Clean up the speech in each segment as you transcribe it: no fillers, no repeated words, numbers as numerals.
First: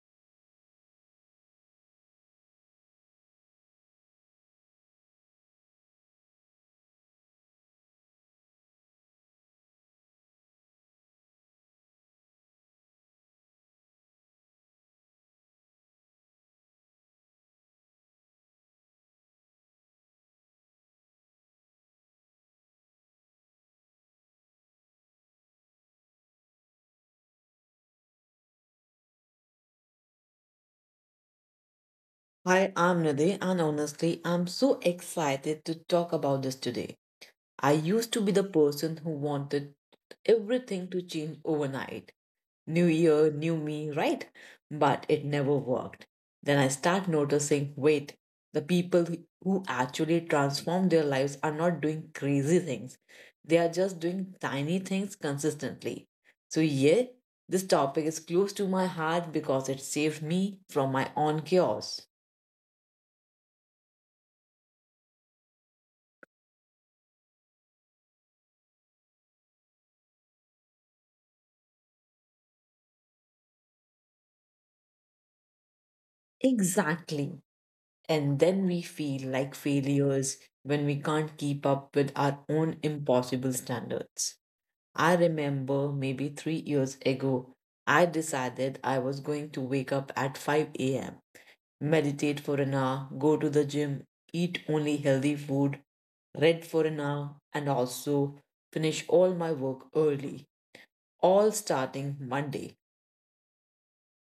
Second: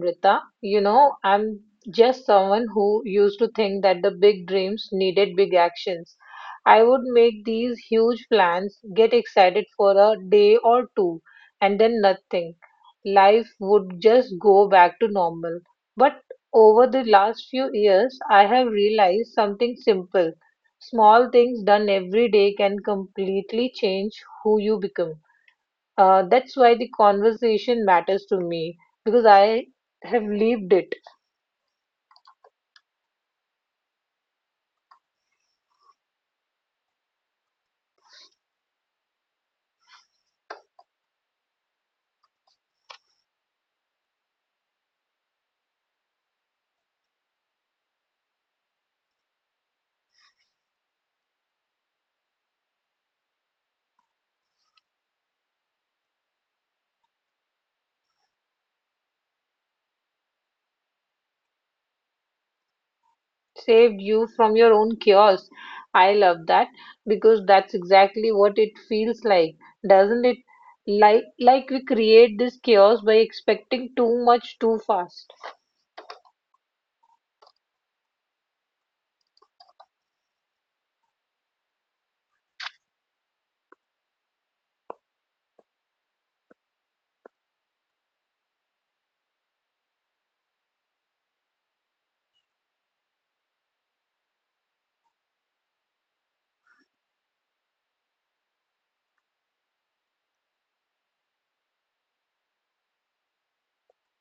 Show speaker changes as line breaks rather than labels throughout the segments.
Namrita. I'm just someone who used to think that the big dreams needed big actions. I would make these huge plans, get excited for a day or two, and then nothing. Life would just go back to normal. But over the last few years, I have realized something simple. Small things done every day can completely change who you become. That's why the conversation matters to me because I have lived it,
Hi, I'm Nidhi, and honestly, I'm so excited to talk about this today. I used to be the person who wanted everything to change overnight. New year, new me, right? But it never worked. Then I start noticing, wait, the people who actually transform their lives are not doing crazy things. They are just doing tiny things consistently. So yeah, this topic is close to my heart because it saved me from my own chaos.
saved you from your own chaos. I love that because that's exactly what it feels like, doesn't it? Like we create this chaos by expecting too much too fast.
Exactly. And then we feel like failures when we can't keep up with our own impossible standards. I remember maybe 3 years ago, I decided I was going to wake up at 5 a.m., meditate for an hour, go to the gym, eat only healthy food, read for an hour, and also finish all my work early, all starting Monday.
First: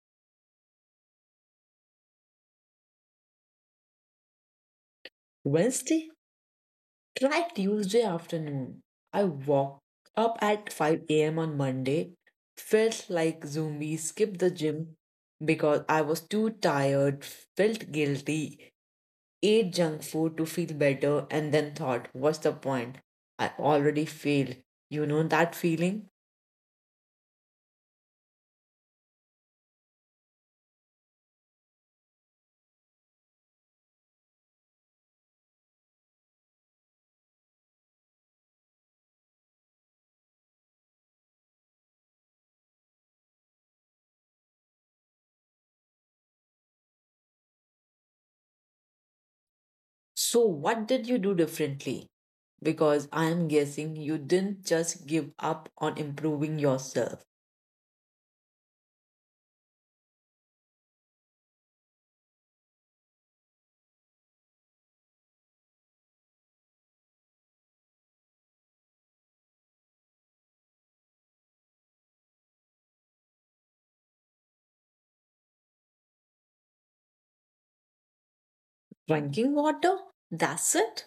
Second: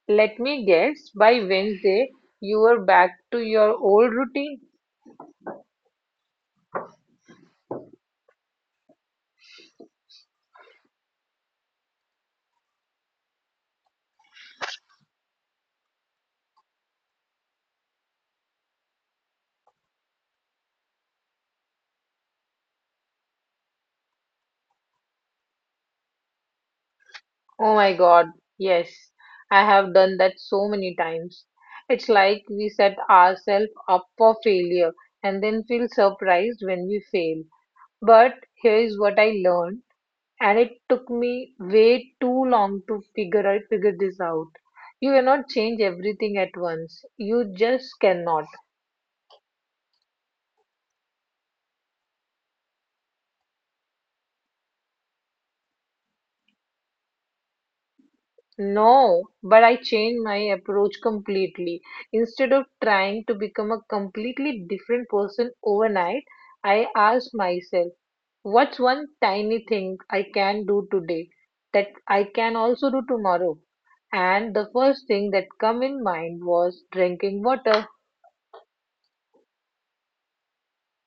Let me guess, by Wednesday, you were back to your old routine.
Wednesday? Try Tuesday afternoon. I woke up at 5 a.m. on Monday, felt like zombie, skipped the gym because I was too tired, felt guilty, ate junk food to feel better, and then thought, what's the point? I already failed. You know that feeling?
Oh my God, yes, I have done that so many times. It's like we set ourselves up for failure and then feel surprised when we fail. But here is what I learned, and it took me way too long to figure this out. You cannot change everything at once. You just cannot.
So, what did you do differently? Because I am guessing you didn't just give up on improving yourself.
No, but I changed my approach completely. Instead of trying to become a completely different person overnight, I asked myself, what's one tiny thing I can do today that I can also do tomorrow? And the first thing that come in mind was drinking water.
Drinking water? That's it?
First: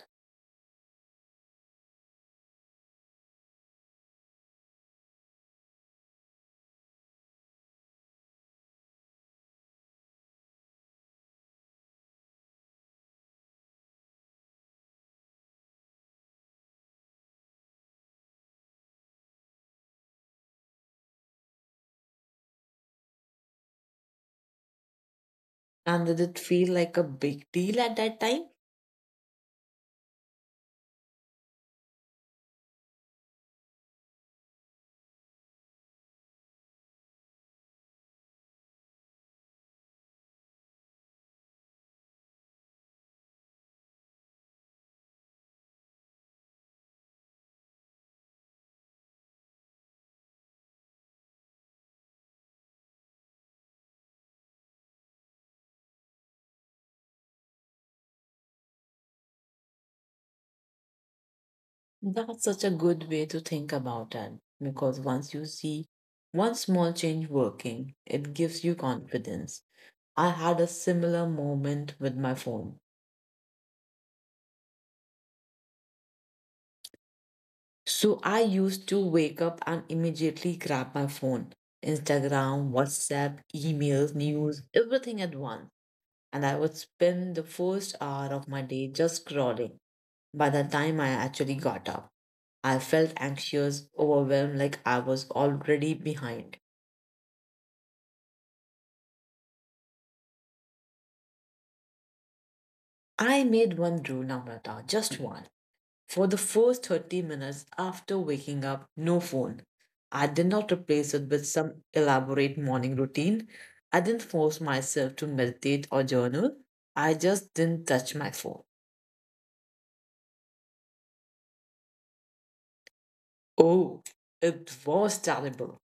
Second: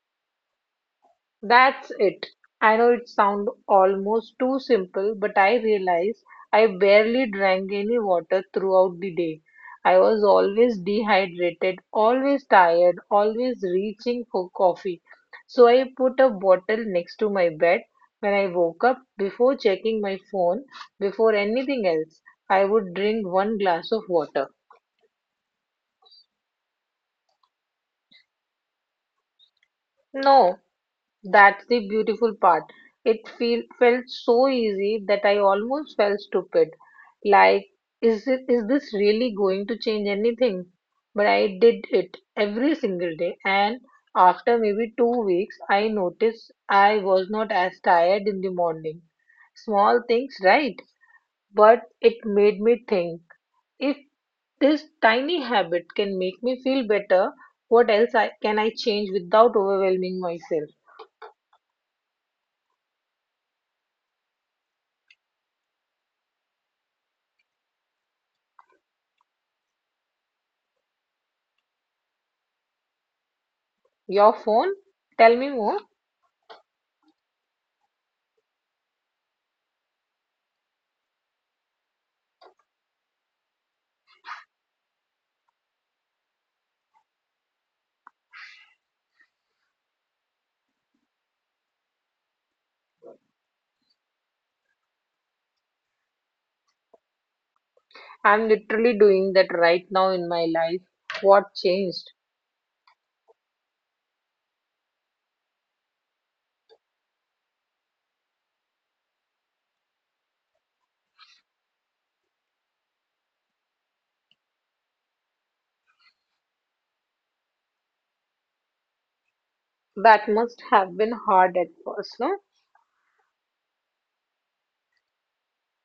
That's it. I know it sounds almost too simple, but I realize I barely drank any water throughout the day. I was always dehydrated, always tired, always reaching for coffee. So I put a bottle next to my bed. When I woke up, before checking my phone, before anything else, I would drink one glass of water.
And did it feel like a big deal at that time?
No, that's the beautiful part. It felt so easy that I almost felt stupid. Like, is this really going to change anything? But I did it every single day, and after maybe 2 weeks, I noticed I was not as tired in the morning. Small things, right? But it made me think if this tiny habit can make me feel better, what else can I change without overwhelming myself?
That's such a good way to think about it because once you see one small change working, it gives you confidence. I had a similar moment with my phone.
Your phone? Tell me more.
So I used to wake up and immediately grab my phone: Instagram, WhatsApp, emails, news, everything at once. And I would spend the first hour of my day just scrolling. By the time I actually got up, I felt anxious, overwhelmed, like I was already behind.
I'm literally doing that right now in my life. What changed?
I made one rule, Namrata, just one. For the first 30 minutes after waking up, no phone. I did not replace it with some elaborate morning routine. I didn't force myself to meditate or journal. I just didn't touch my phone.
That must have been hard at first, no?
Oh, it was terrible.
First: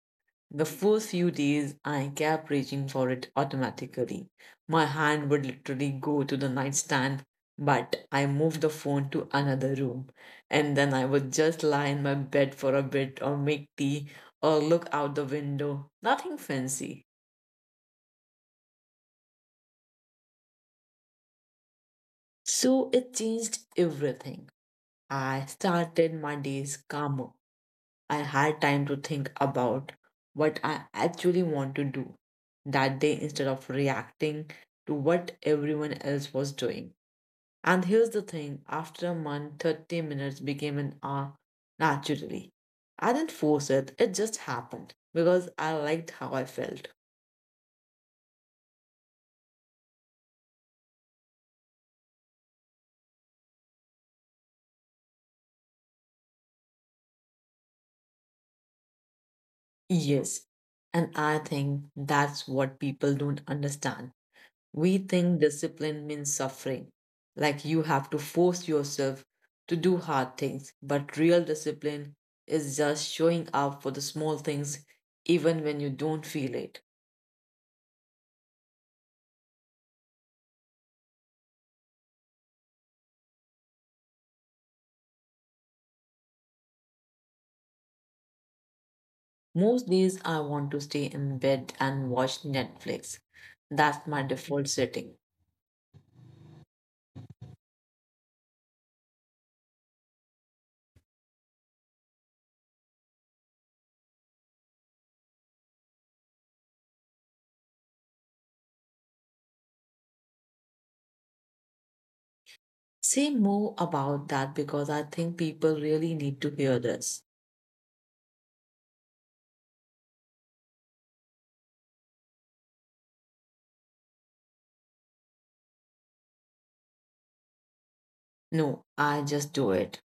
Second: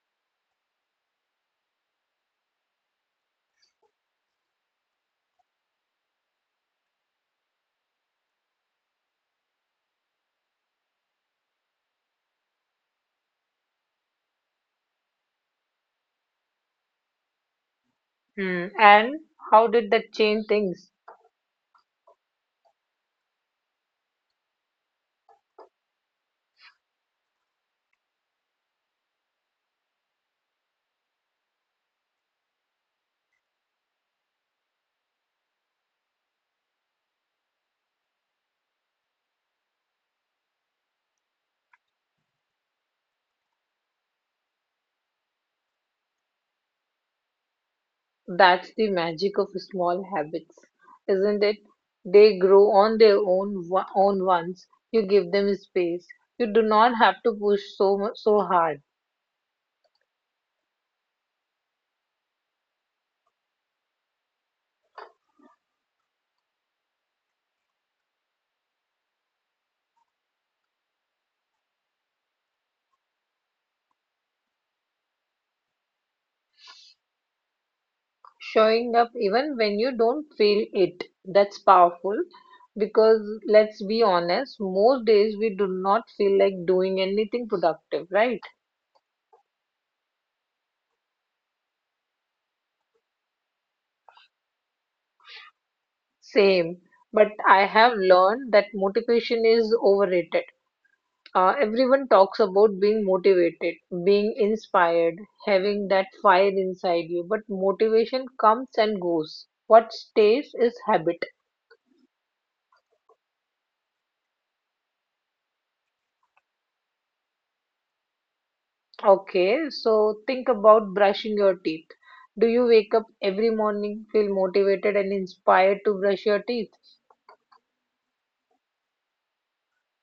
The first few days, I kept reaching for it automatically. My hand would literally go to the nightstand, but I moved the phone to another room. And then I would just lie in my bed for a bit or make tea or look out the window. Nothing fancy.
Hmm. And how did that change things?
So it changed everything. I started my days calmer. I had time to think about what I actually want to do that day instead of reacting to what everyone else was doing. And here's the thing, after a month, 30 minutes became an hour naturally. I didn't force it, it just happened because I liked how I felt.
That's the magic of small habits, isn't it? They grow on their own once you give them space. You do not have to push so hard.
Yes. And I think that's what people don't understand. We think discipline means suffering, like you have to force yourself to do hard things, but real discipline is just showing up for the small things even when you don't feel it.
Showing up even when you don't feel it, that's powerful because let's be honest, most days we do not feel like doing anything productive, right?
Most days I want to stay in bed and watch Netflix. That's my default setting.
Same, but I have learned that motivation is overrated. Everyone talks about being motivated, being inspired, having that fire inside you, but motivation comes and goes. What stays is habit.
Say more about that because I think people really need to hear this.
Okay, so think about brushing your teeth. Do you wake up every morning, feel motivated and inspired to brush your teeth?
No, I just do it.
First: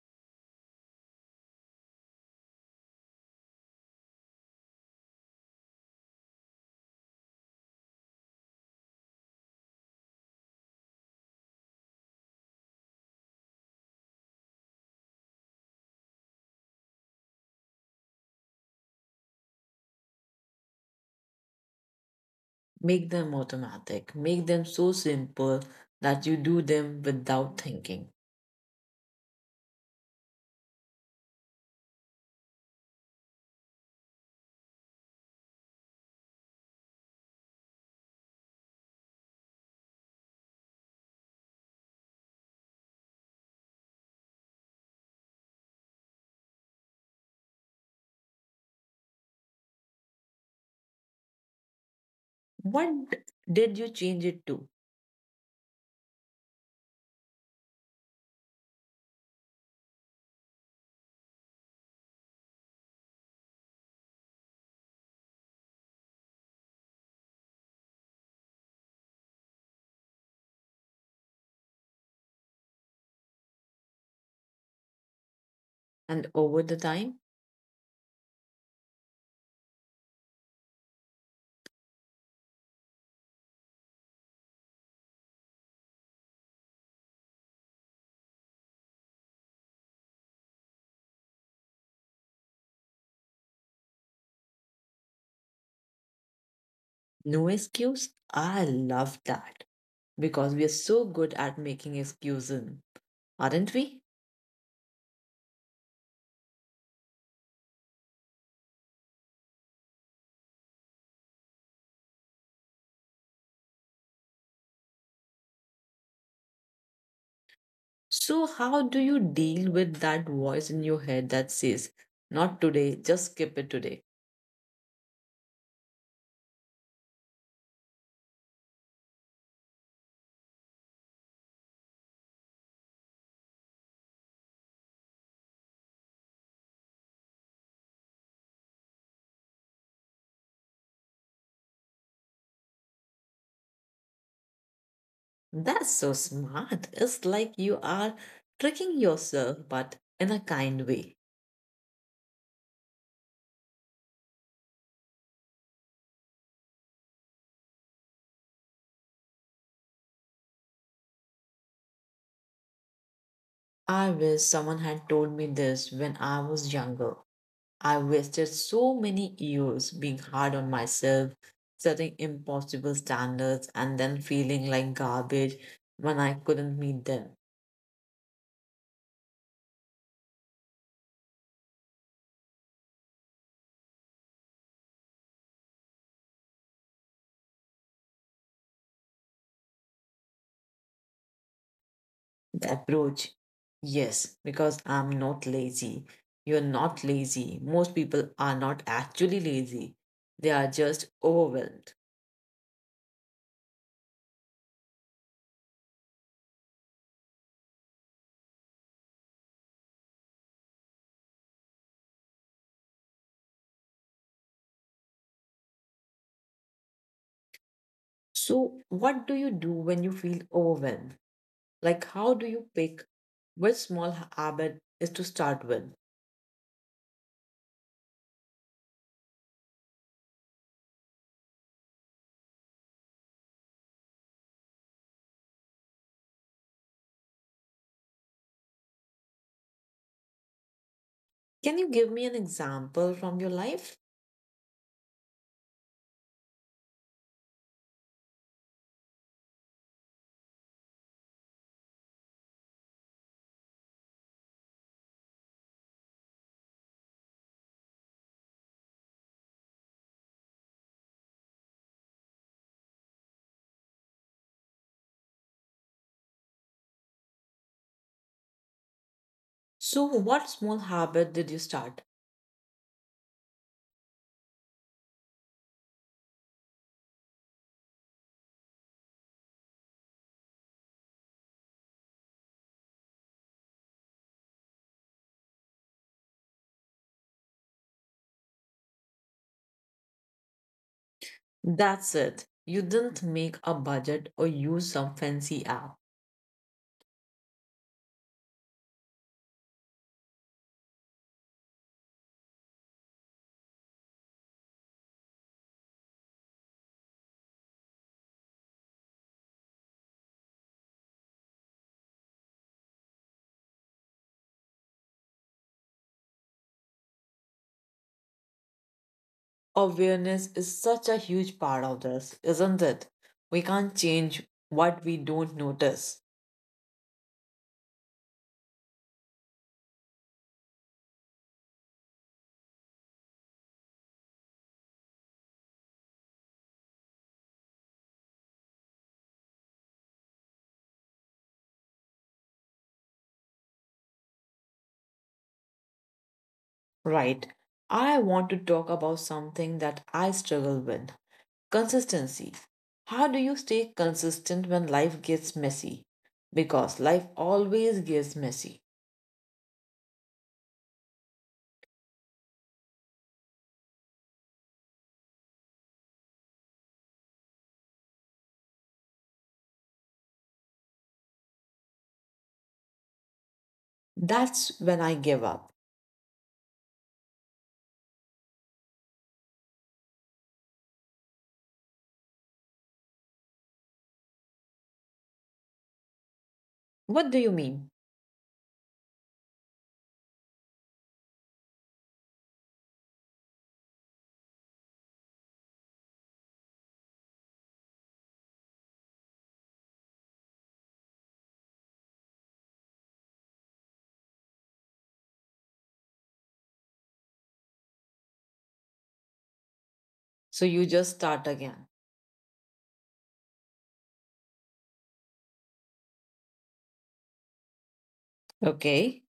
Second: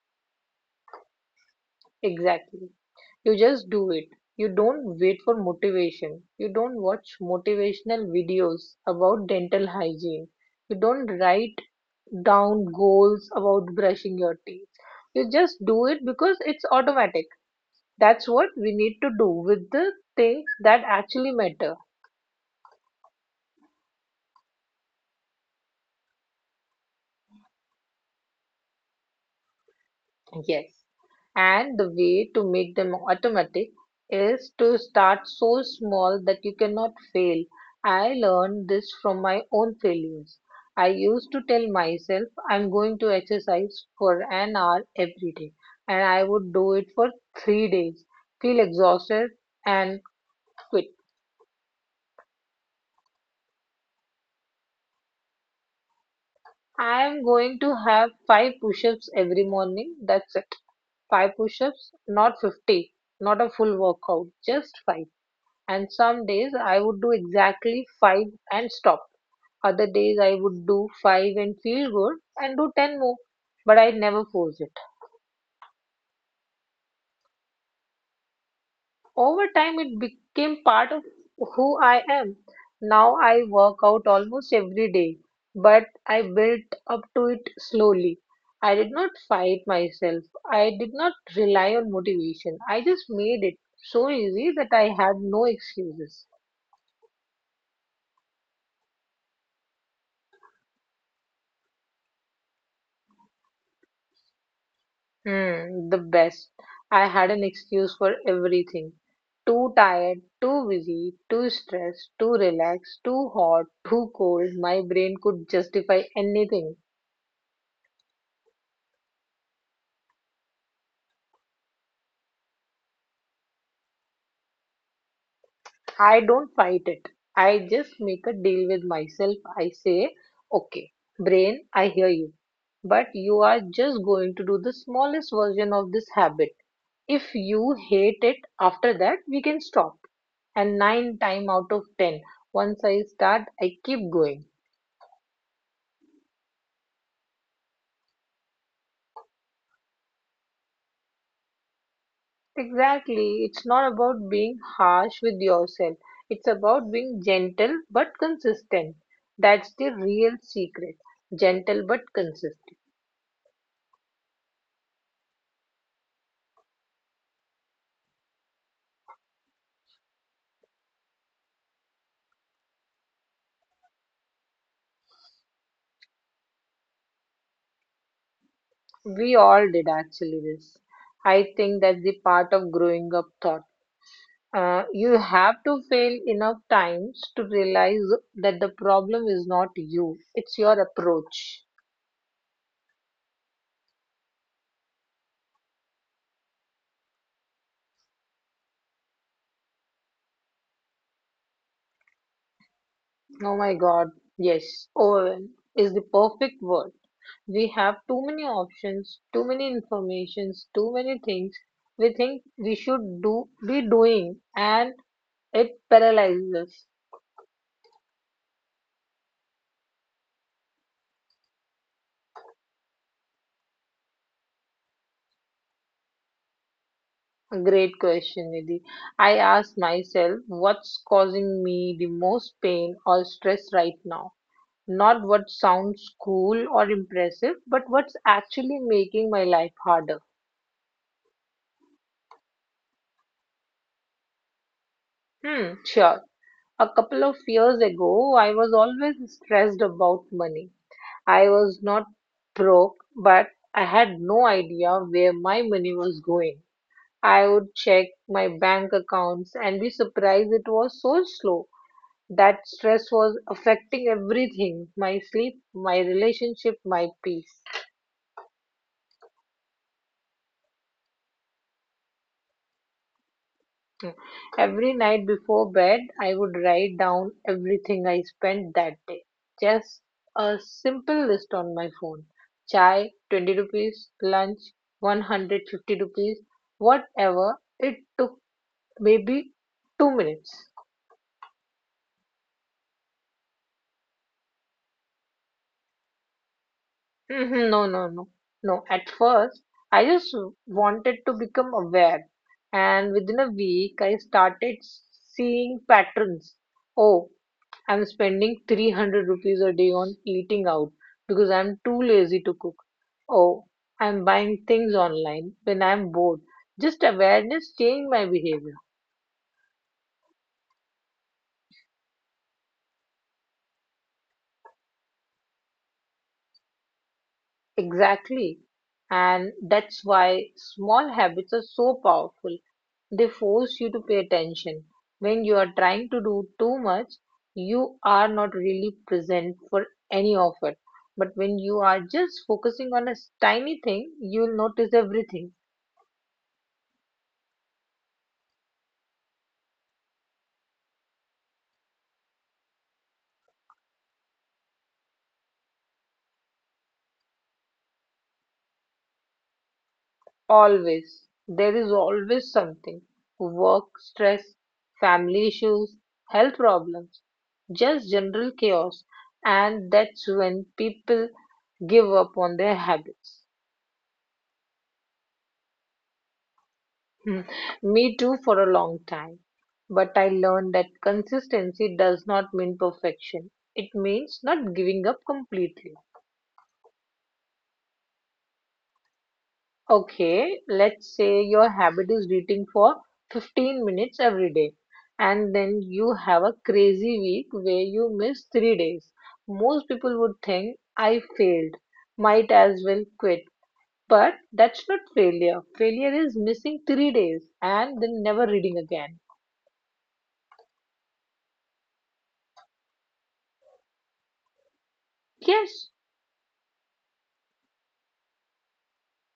Exactly. You just do it. You don't wait for motivation. You don't watch motivational videos about dental hygiene. You don't write down goals about brushing your teeth. You just do it because it's automatic. That's what we need to do with the things that actually matter.
Make them automatic. Make them so simple that you do them without thinking.
Yes. And the way to make them automatic is to start so small that you cannot fail. I learned this from my own failures. I used to tell myself I'm going to exercise for an hour every day, and I would do it for 3 days, feel exhausted, and quit.
What did you change it to?
I am going to have five push ups every morning. That's it. Five push ups, not 50, not a full workout, just five. And some days I would do exactly five and stop. Other days I would do five and feel good and do 10 more, but I never force it.
And over the time,
Over time, it became part of who I am. Now I work out almost every day, but I built up to it slowly. I did not fight myself, I did not rely on motivation. I just made it so easy that I had no excuses.
no excuse? I love that because we are so good at making excuses, aren't we?
Hmm, the best. I had an excuse for everything. Too tired, too busy, too stressed, too relaxed, too hot, too cold. My brain could justify anything.
So, how do you deal with that voice in your head that says, not today, just skip it today?
I don't fight it. I just make a deal with myself. I say, okay, brain, I hear you. But you are just going to do the smallest version of this habit. If you hate it after that, we can stop. And nine time out of ten, once I start, I keep going.
That's so smart. It's like you are tricking yourself, but in a kind way.
Exactly. It's not about being harsh with yourself. It's about being gentle but consistent. That's the real secret. Gentle but consistent.
I wish someone had told me this when I was younger. I wasted so many years being hard on myself, setting impossible standards, and then feeling like garbage when I couldn't meet them.
We all did actually this. I think that's the part of growing up thought. You have to fail enough times to realize that the problem is not you, it's your approach.
The approach, yes, because I'm not lazy. You're not lazy. Most people are not actually lazy, they are just overwhelmed.
Oh my God, yes, Owen is the perfect word. We have too many options, too many informations, too many things we think we should do be doing, and it paralyzes us.
So, what do you do when you feel overwhelmed? Like, how do you pick which small habit is to start with?
Great question, Nidhi. I ask myself what's causing me the most pain or stress right now. Not what sounds cool or impressive, but what's actually making my life harder.
Can you give me an example from your life?
Hmm, sure. A couple of years ago, I was always stressed about money. I was not broke, but I had no idea where my money was going. I would check my bank accounts and be surprised it was so slow. That stress was affecting everything, my sleep, my relationship, my peace.
So, what small habit did you start?
Every night before bed, I would write down everything I spent that day. Just a simple list on my phone. Chai, 20 rupees, lunch, 150 rupees, whatever. It took maybe 2 minutes.
That's it. You didn't make a budget or use some fancy app.
Mhm. No, no, no, no. At first, I just wanted to become aware, and within a week, I started seeing patterns. Oh, I'm spending 300 rupees a day on eating out because I'm too lazy to cook. Oh, I'm buying things online when I'm bored. Just awareness changed my behavior.
Awareness is such a huge part of this, isn't it? We can't change what we don't notice.
Exactly. And that's why small habits are so powerful. They force you to pay attention. When you are trying to do too much, you are not really present for any of it. But when you are just focusing on a tiny thing, you'll notice everything.
Right. I want to talk about something that I struggle with: consistency. How do you stay consistent when life gets messy? Because life always gets messy.
Always. There is always something. Work stress, family issues, health problems, just general chaos. And that's when people give up on their habits.
That's when I give up.
Hmm, me too for a long time. But I learned that consistency does not mean perfection. It means not giving up completely.
What do you mean?
Okay, let's say your habit is reading for 15 minutes every day, and then you have a crazy week where you miss 3 days. Most people would think, I failed, might as well quit. But that's not failure. Failure is missing 3 days and then never reading again.
So you just start again.
Yes,
Okay.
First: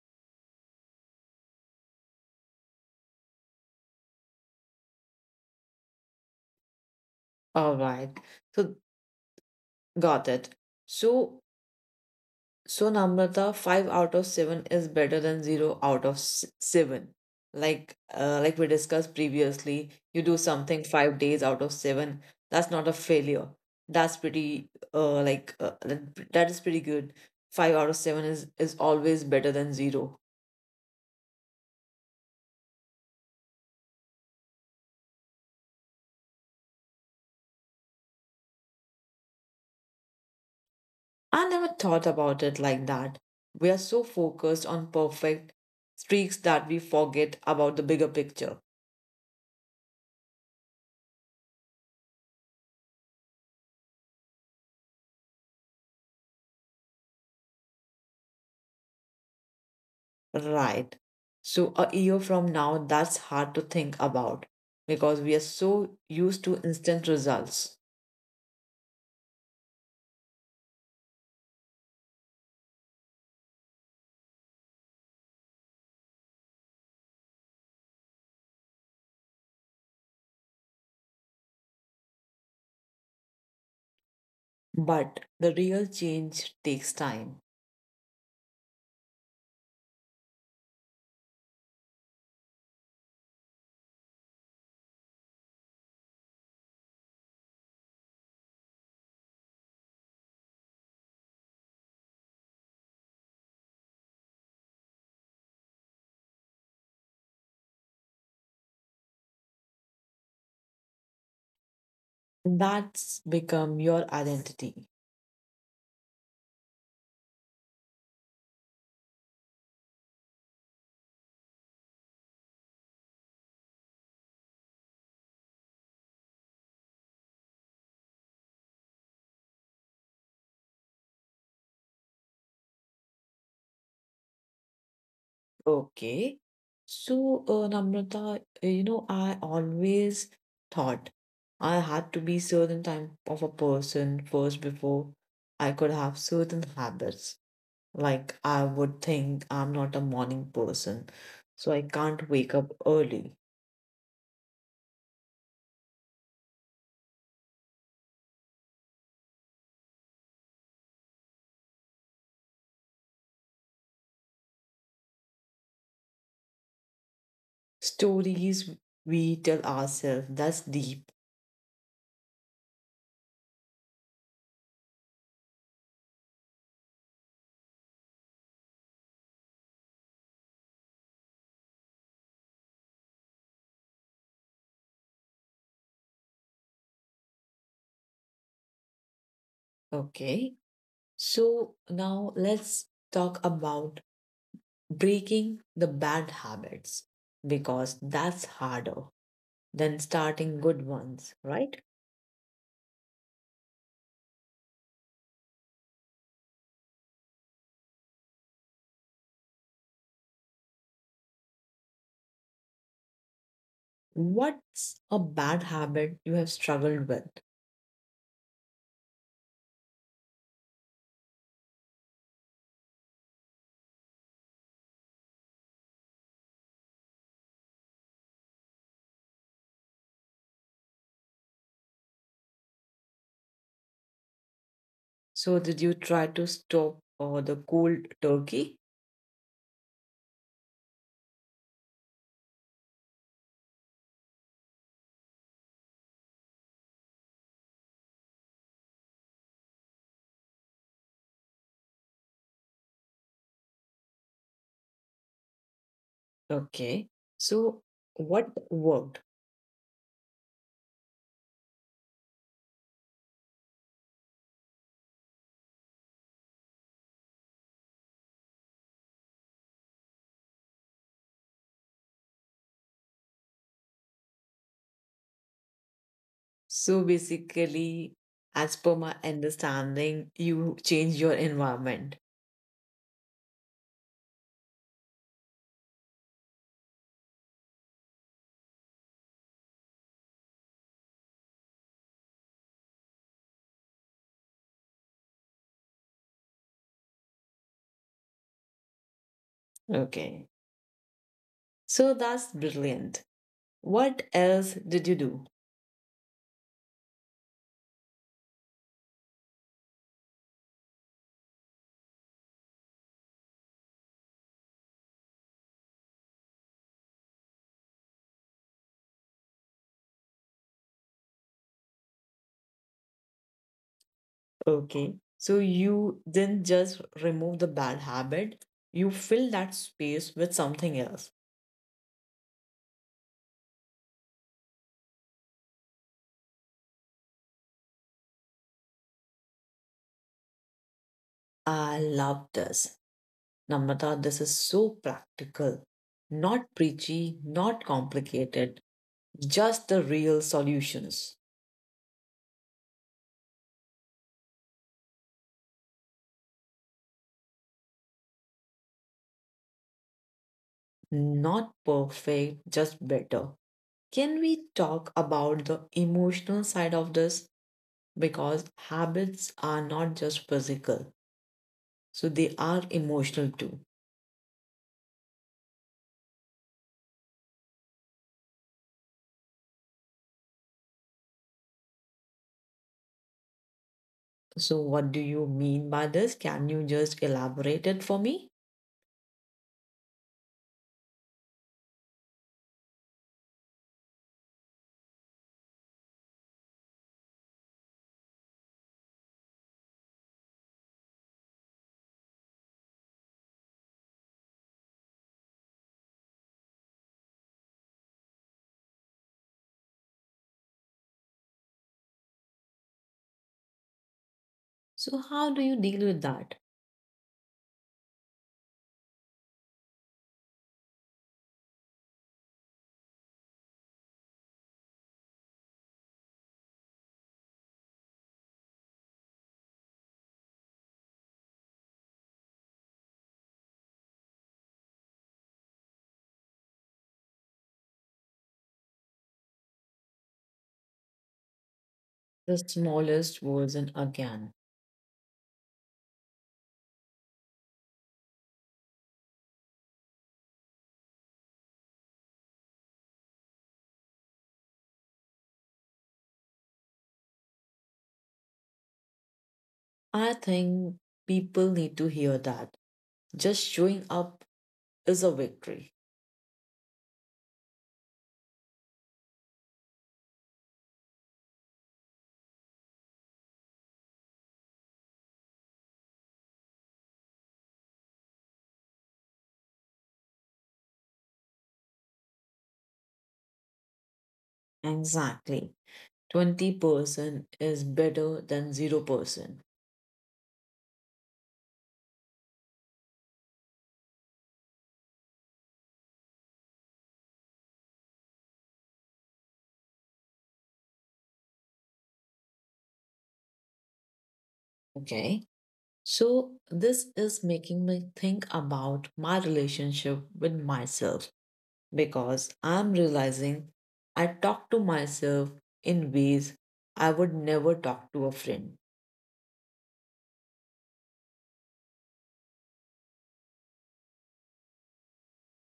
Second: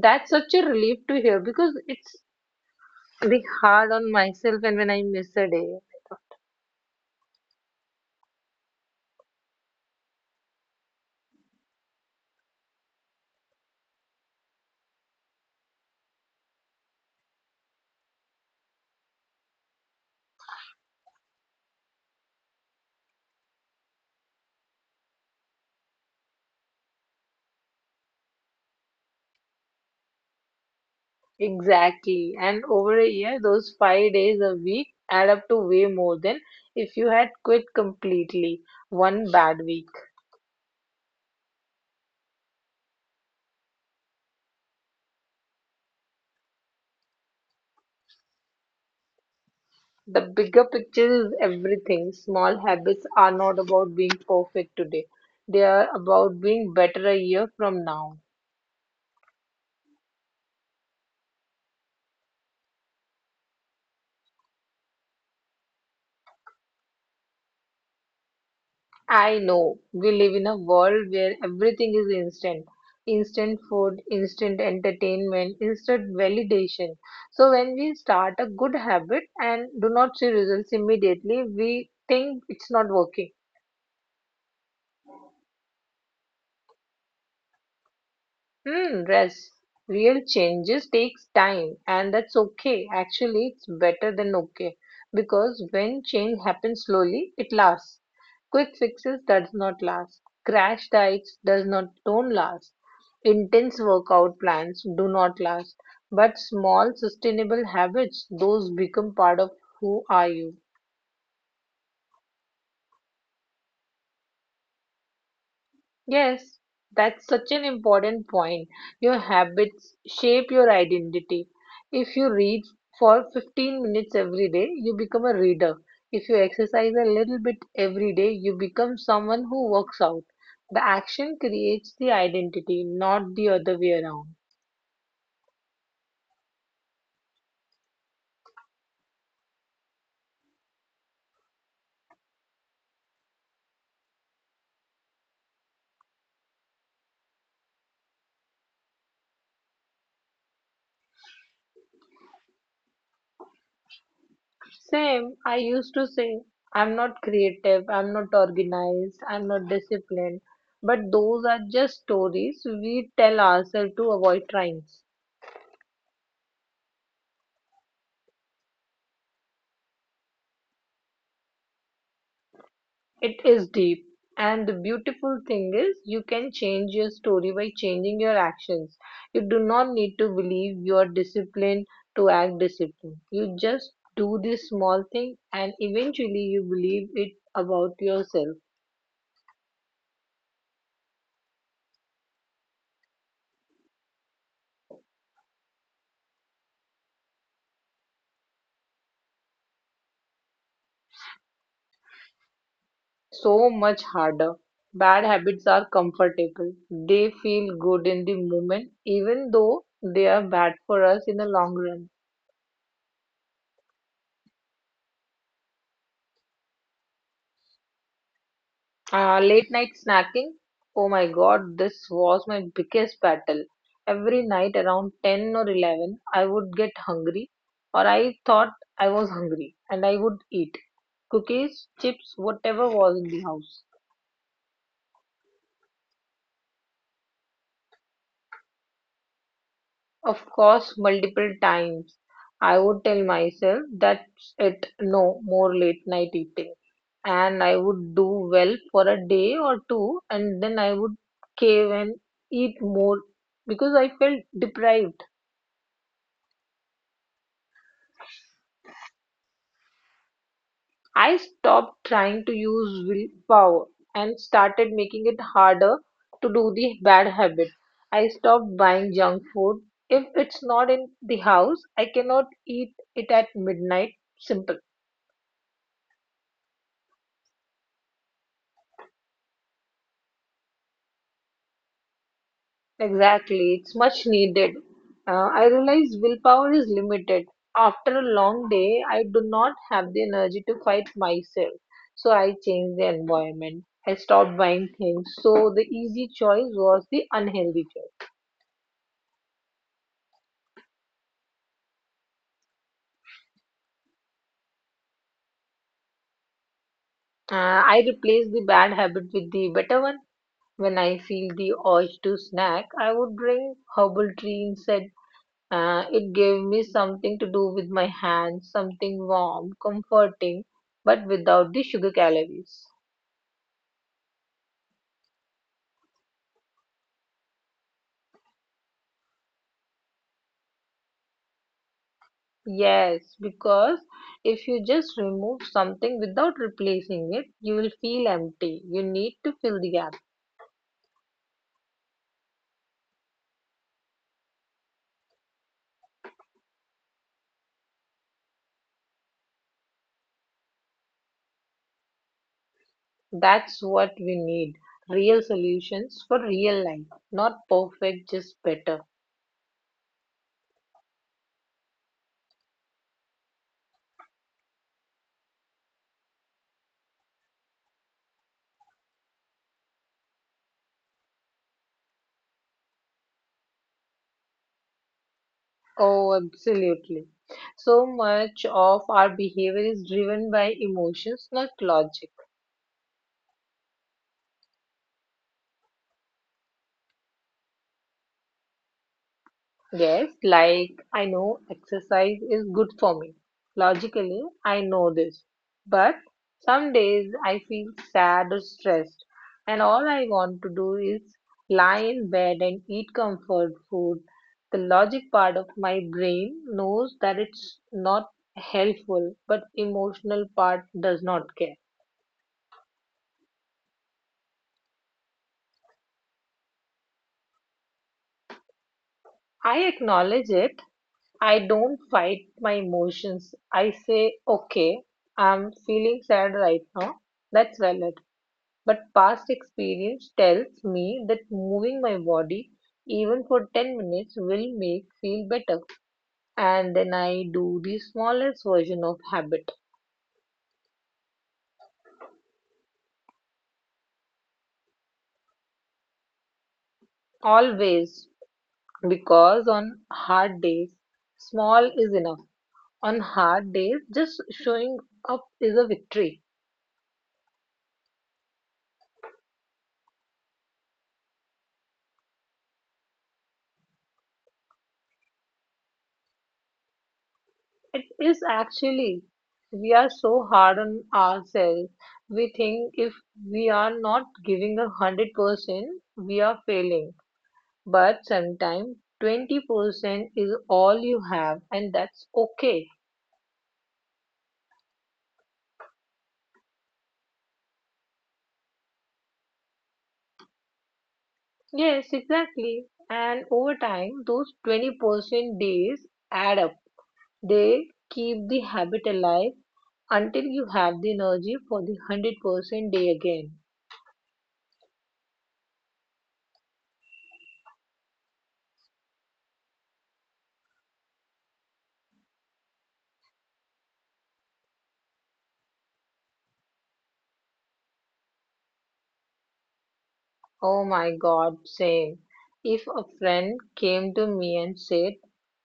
that's such a relief to hear because it's big hard on myself and when I miss a day.
All right. So got it. So Namrata, five out of seven is better than zero out of seven. Like we discussed previously, you do something 5 days out of seven. That's not a failure. That's pretty that is pretty good. Five out of seven is always better than zero.
Exactly. And over a year, those 5 days a week add up to way more than if you had quit completely one bad week.
I never thought about it like that. We are so focused on perfect streaks that we forget about the bigger picture.
The bigger picture is everything. Small habits are not about being perfect today, they are about being better a year from now.
Right. So a year from now, that's hard to think about because we are so used to instant results.
I know we live in a world where everything is instant, instant food, instant entertainment, instant validation. So, when we start a good habit and do not see results immediately, we think it's not working.
But the real change takes time.
Hmm, rest. Real changes takes time, and that's okay. Actually, it's better than okay because when change happens slowly, it lasts. Quick fixes does not last. Crash diets does not don't last. Intense workout plans do not last. But small sustainable habits, those become part of who are you.
That's become your identity.
Yes, that's such an important point. Your habits shape your identity. If you read for 15 minutes every day, you become a reader. If you exercise a little bit every day, you become someone who works out. The action creates the identity, not the other way around.
Okay. So, Namrata, I always thought I had to be certain type of a person first before I could have certain habits. Like, I would think I'm not a morning person, so I can't wake up early.
Same, I used to say, I'm not creative, I'm not organized, I'm not disciplined. But those are just stories we tell ourselves to avoid trying.
Stories we tell ourselves, that's deep.
It is deep. And the beautiful thing is, you can change your story by changing your actions. You do not need to believe you are disciplined to act disciplined. You just do this small thing, and eventually, you believe it about yourself.
Okay. So now let's talk about breaking the bad habits because that's harder than starting good ones, right?
So much harder. Bad habits are comfortable. They feel good in the moment, even though they are bad for us in the long run.
What's a bad habit you have struggled with?
Late night snacking. Oh my god, this was my biggest battle. Every night around 10 or 11, I would get hungry, or I thought I was hungry, and I would eat cookies, chips, whatever was in the house.
So, did you try to stop the cold turkey?
Of course, multiple times. I would tell myself, that's it, no more late night eating. And I would do well for a day or two, and then I would cave and eat more because I felt deprived.
Okay. So what worked?
I stopped trying to use willpower and started making it harder to do the bad habit. I stopped buying junk food. If it's not in the house, I cannot eat it at midnight. Simple.
So basically, as per my understanding, you change your environment.
Exactly, it's much needed. I realize willpower is limited. After a long day, I do not have the energy to fight myself, so I changed the environment. I stopped buying things, so the easy choice was the unhealthy choice.
Okay. So that's brilliant. What else did you do?
I replaced the bad habit with the better one. When I feel the urge to snack, I would drink herbal tea instead. It gave me something to do with my hands, something warm, comforting, but without the sugar calories.
Okay. So you didn't just remove the bad habit, you fill that space with something else.
Yes, because if you just remove something without replacing it, you will feel empty. You need to fill the gap.
I love this. Namrata, this is so practical. Not preachy, not complicated, just the real solutions.
That's what we need. Real solutions for real life, not perfect, just better.
Not perfect, just better. Can we talk about the emotional side of this? Because habits are not just physical, so they are emotional too.
Oh, absolutely. So much of our behavior is driven by emotions, not logic.
So, what do you mean by this? Can you just elaborate it for me?
Yes, like I know exercise is good for me. Logically, I know this. But some days I feel sad or stressed, and all I want to do is lie in bed and eat comfort food. The logic part of my brain knows that it's not helpful, but emotional part does not care.
So, how do you deal with that?
I acknowledge it. I don't fight my emotions. I say, okay, I'm feeling sad right now. That's valid. But past experience tells me that moving my body, even for 10 minutes, will make feel better. And then I do the smallest version of habit.
The smallest version again.
Always. Because on hard days, small is enough. On hard days, just showing up is a victory.
I think people need to hear that. Just showing up is a victory.
It is actually. We are so hard on ourselves. We think if we are not giving 100%, we are failing. But sometimes 20% is all you have, and that's okay.
Exactly. 20% is better than 0%.
Yes, exactly. And over time, those 20% days add up. They keep the habit alive until you have the energy for the 100% day again.
Okay. So this is making me think about my relationship with myself because I'm realizing I talk to myself in ways I would never talk to a friend.
Oh my god, same. If a friend came to me and said,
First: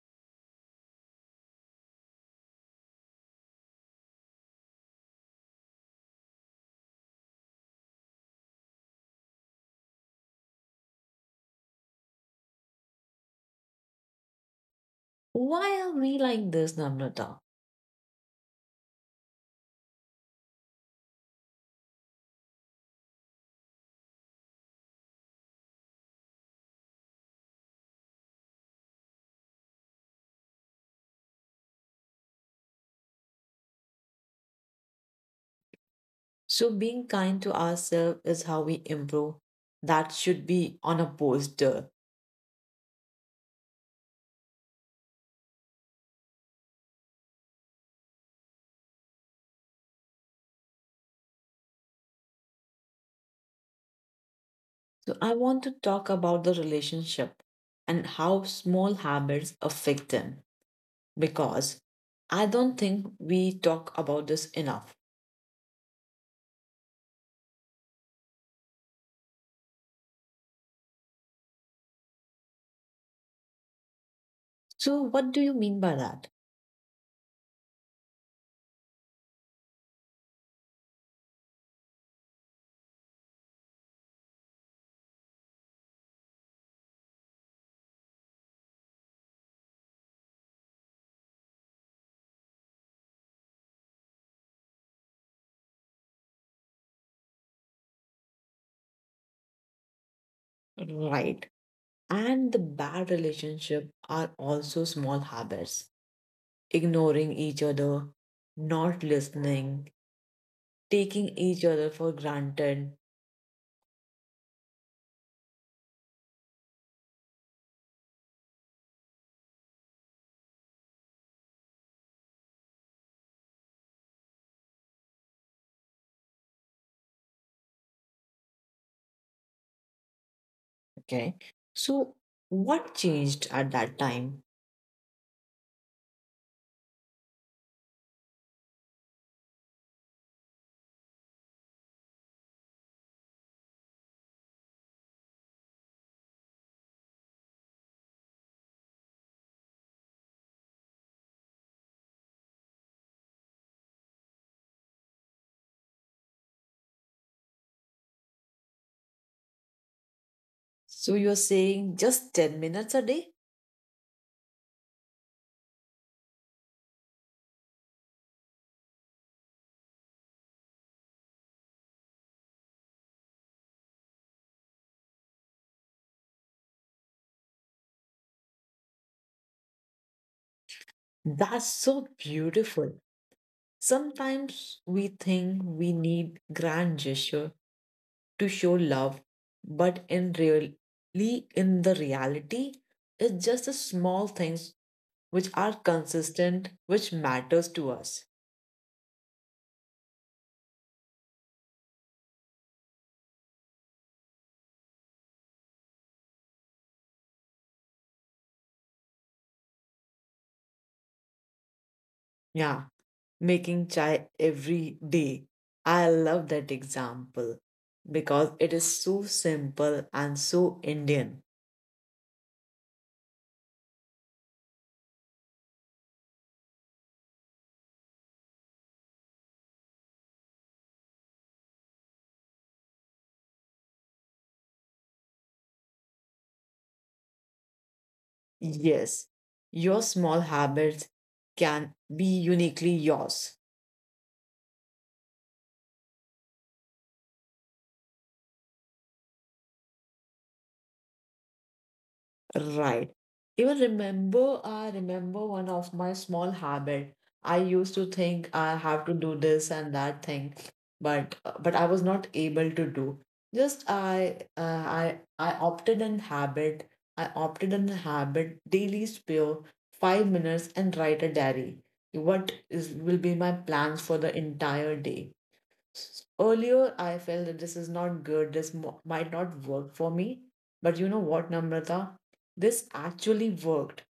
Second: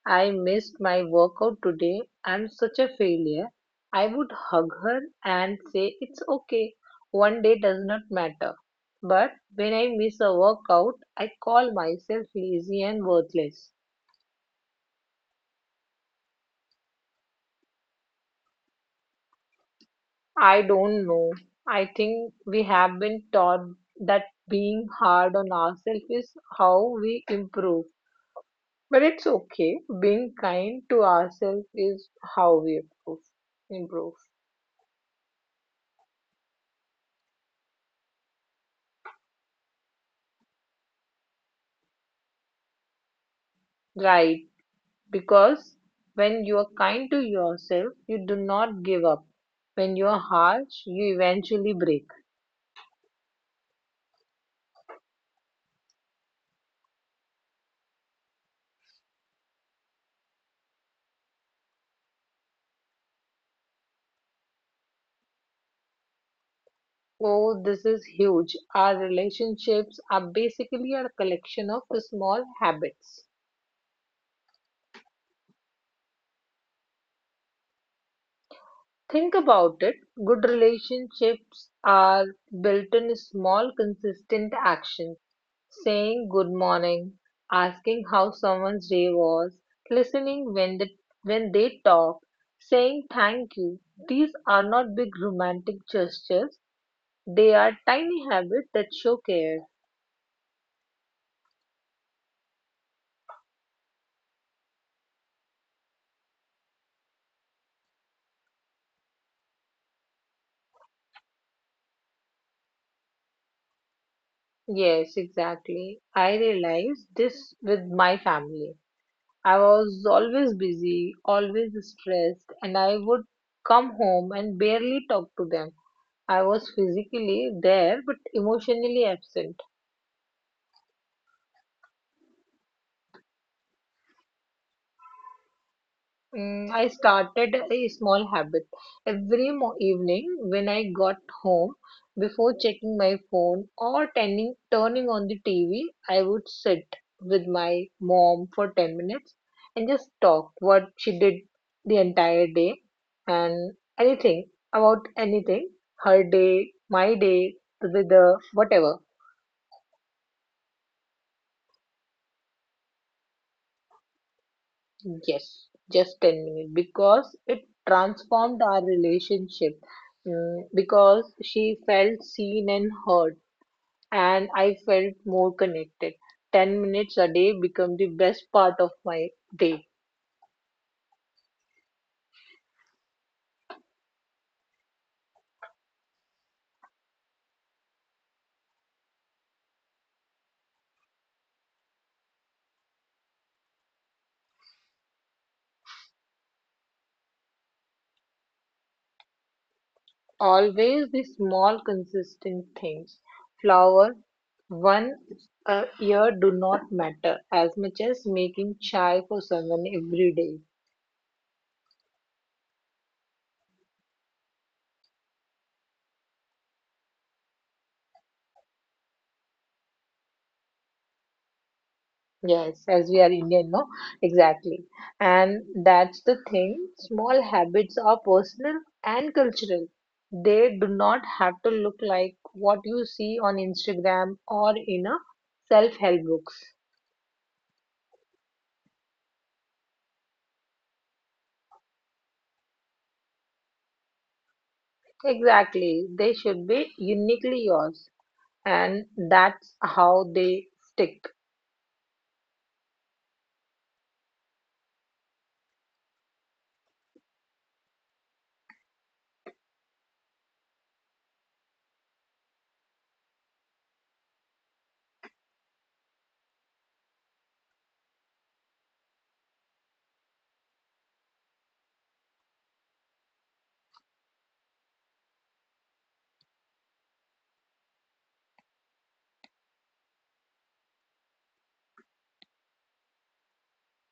I missed my workout today, I'm such a failure, I would hug her and say, it's okay, one day does not matter. But when I miss a workout, I call myself lazy and worthless.
Why are we like this, Namrata?
I don't know. I think we have been taught that being hard on ourselves is how we improve. But it's okay. Being kind to ourselves is how we improve. Improve.
So being kind to ourselves is how we improve. That should be on a poster.
Right. Because when you are kind to yourself, you do not give up. When you are harsh, you eventually break.
So I want to talk about the relationship and how small habits affect them because I don't think we talk about this enough.
Oh, this is huge. Our relationships are basically a collection of small habits.
So, what do you mean by that?
Think about it. Good relationships are built in small, consistent actions, saying good morning, asking how someone's day was, listening when they talk, saying thank you. These are not big romantic gestures, they are tiny habits that show care.
Right. And the bad relationship are also small habits: ignoring each other, not listening, taking each other for granted.
Yes, exactly. I realized this with my family. I was always busy, always stressed, and I would come home and barely talk to them. I was physically there but emotionally absent.
Okay. So, what changed at that time?
I started a small habit. Every mo evening when I got home, before checking my phone or turning on the TV, I would sit with my mom for 10 minutes and just talk what she did the entire day and anything about anything, her day, my day, the weather, whatever.
So, you're saying just 10 minutes a day?
Yes, just 10 minutes because it transformed our relationship. Because she felt seen and heard, and I felt more connected. 10 minutes a day become the best part of my day.
That's so beautiful. Sometimes we think we need grand gesture to show love, but in really in the reality, it's just the small things which are consistent, which matters to us.
Always the small, consistent things. Flower, one a year do not matter as much as making chai for someone every day.
Yeah, making chai every day. I love that example because it is so simple and so Indian.
Yes, as we are Indian, no? Exactly. And that's the thing. Small habits are personal and cultural. They do not have to look like what you see on Instagram or in a self-help books.
Yes, your small habits can be uniquely yours.
Exactly. They should be uniquely yours. And that's how they stick.
Right. Even remember, I remember one of my small habit. I used to think I have to do this and that thing, but I was not able to do. Just I opted in habit. I opted in habit daily spare 5 minutes and write a diary. What is will be my plans for the entire day? Earlier, I felt that this is not good, this might not work for me. But you know what, Namrata? This actually worked.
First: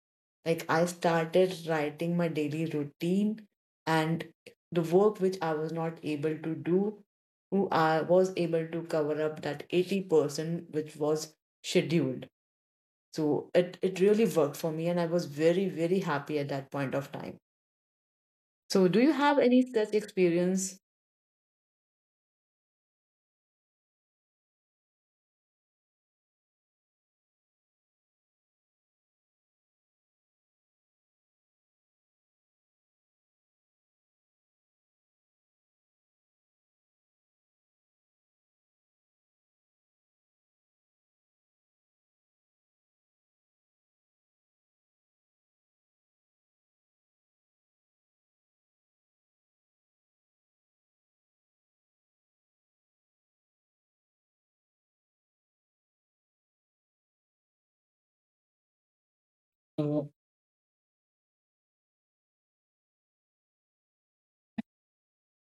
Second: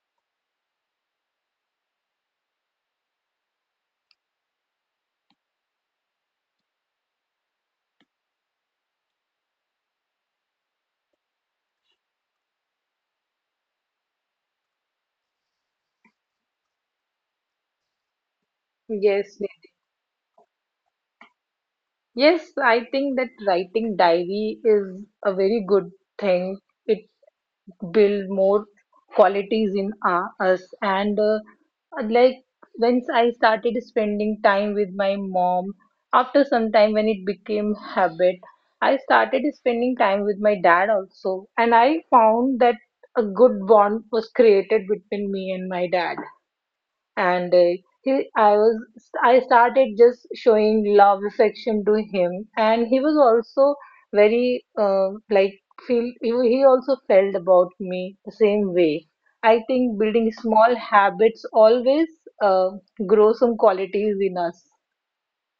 Like, I started writing my daily routine and the work which I was not able to do, who I was able to cover up that 80% which was scheduled. So it really worked for me, and I was very, very happy at that point of time. So, do you have
Yes.
any such experience?
Yes, I think that writing diary is a very good thing. It build more qualities in us and like once I started spending time with my mom after some time when it became habit I started spending time with my dad also and I found that a good bond was created between me and my dad and I was I started just showing love affection to him, and he was also very like feel he also felt about me the same way. I think building small habits always uh, grow some qualities in us.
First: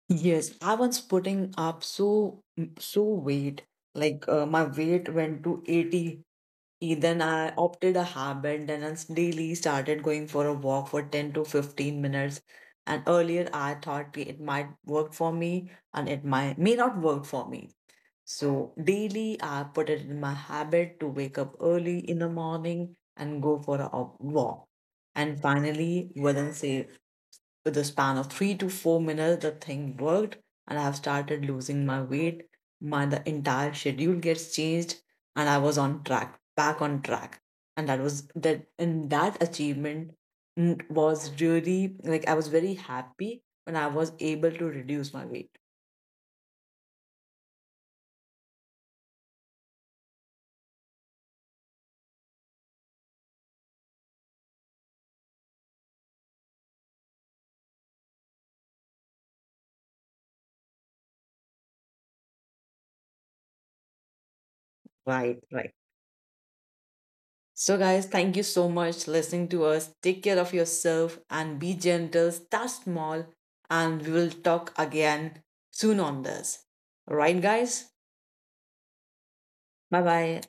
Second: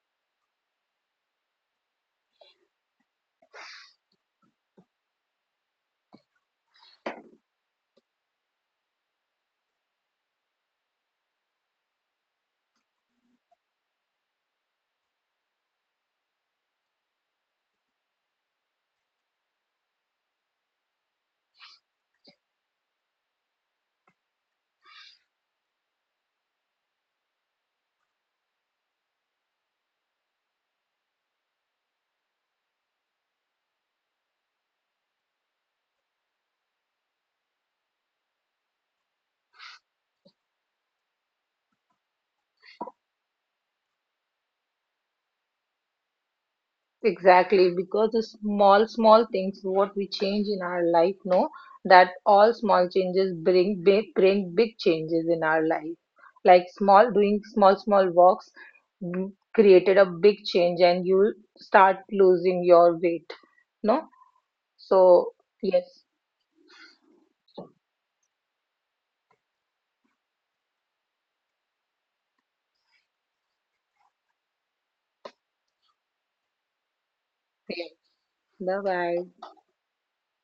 Yes, I was putting up so weight. Like my weight went to 80. Then I opted a habit. Then I daily started going for a walk for 10 to 15 minutes. And earlier I thought ki it might work for me and it might may not work for me. So daily I put it in my habit to wake up early in the morning and go for a walk. And finally, within say with a span of 3 to 4 minutes, the thing worked, and I have started losing my weight. My the entire schedule gets changed, and I was on track, back on track, and that was that. And that achievement was really like I was very happy when I was able to reduce my weight.
Exactly, because the small, small things what we change in our life know that all small changes bring big changes in our life. Like small, doing small, small walks created a big change, and you'll start losing your weight. No, so
Right, right.
yes,
So, guys, thank you so much listening to us. Take care of yourself and be gentle. Start small, and we will talk again soon on this. Right, guys?
yes. Bye bye.
Bye bye.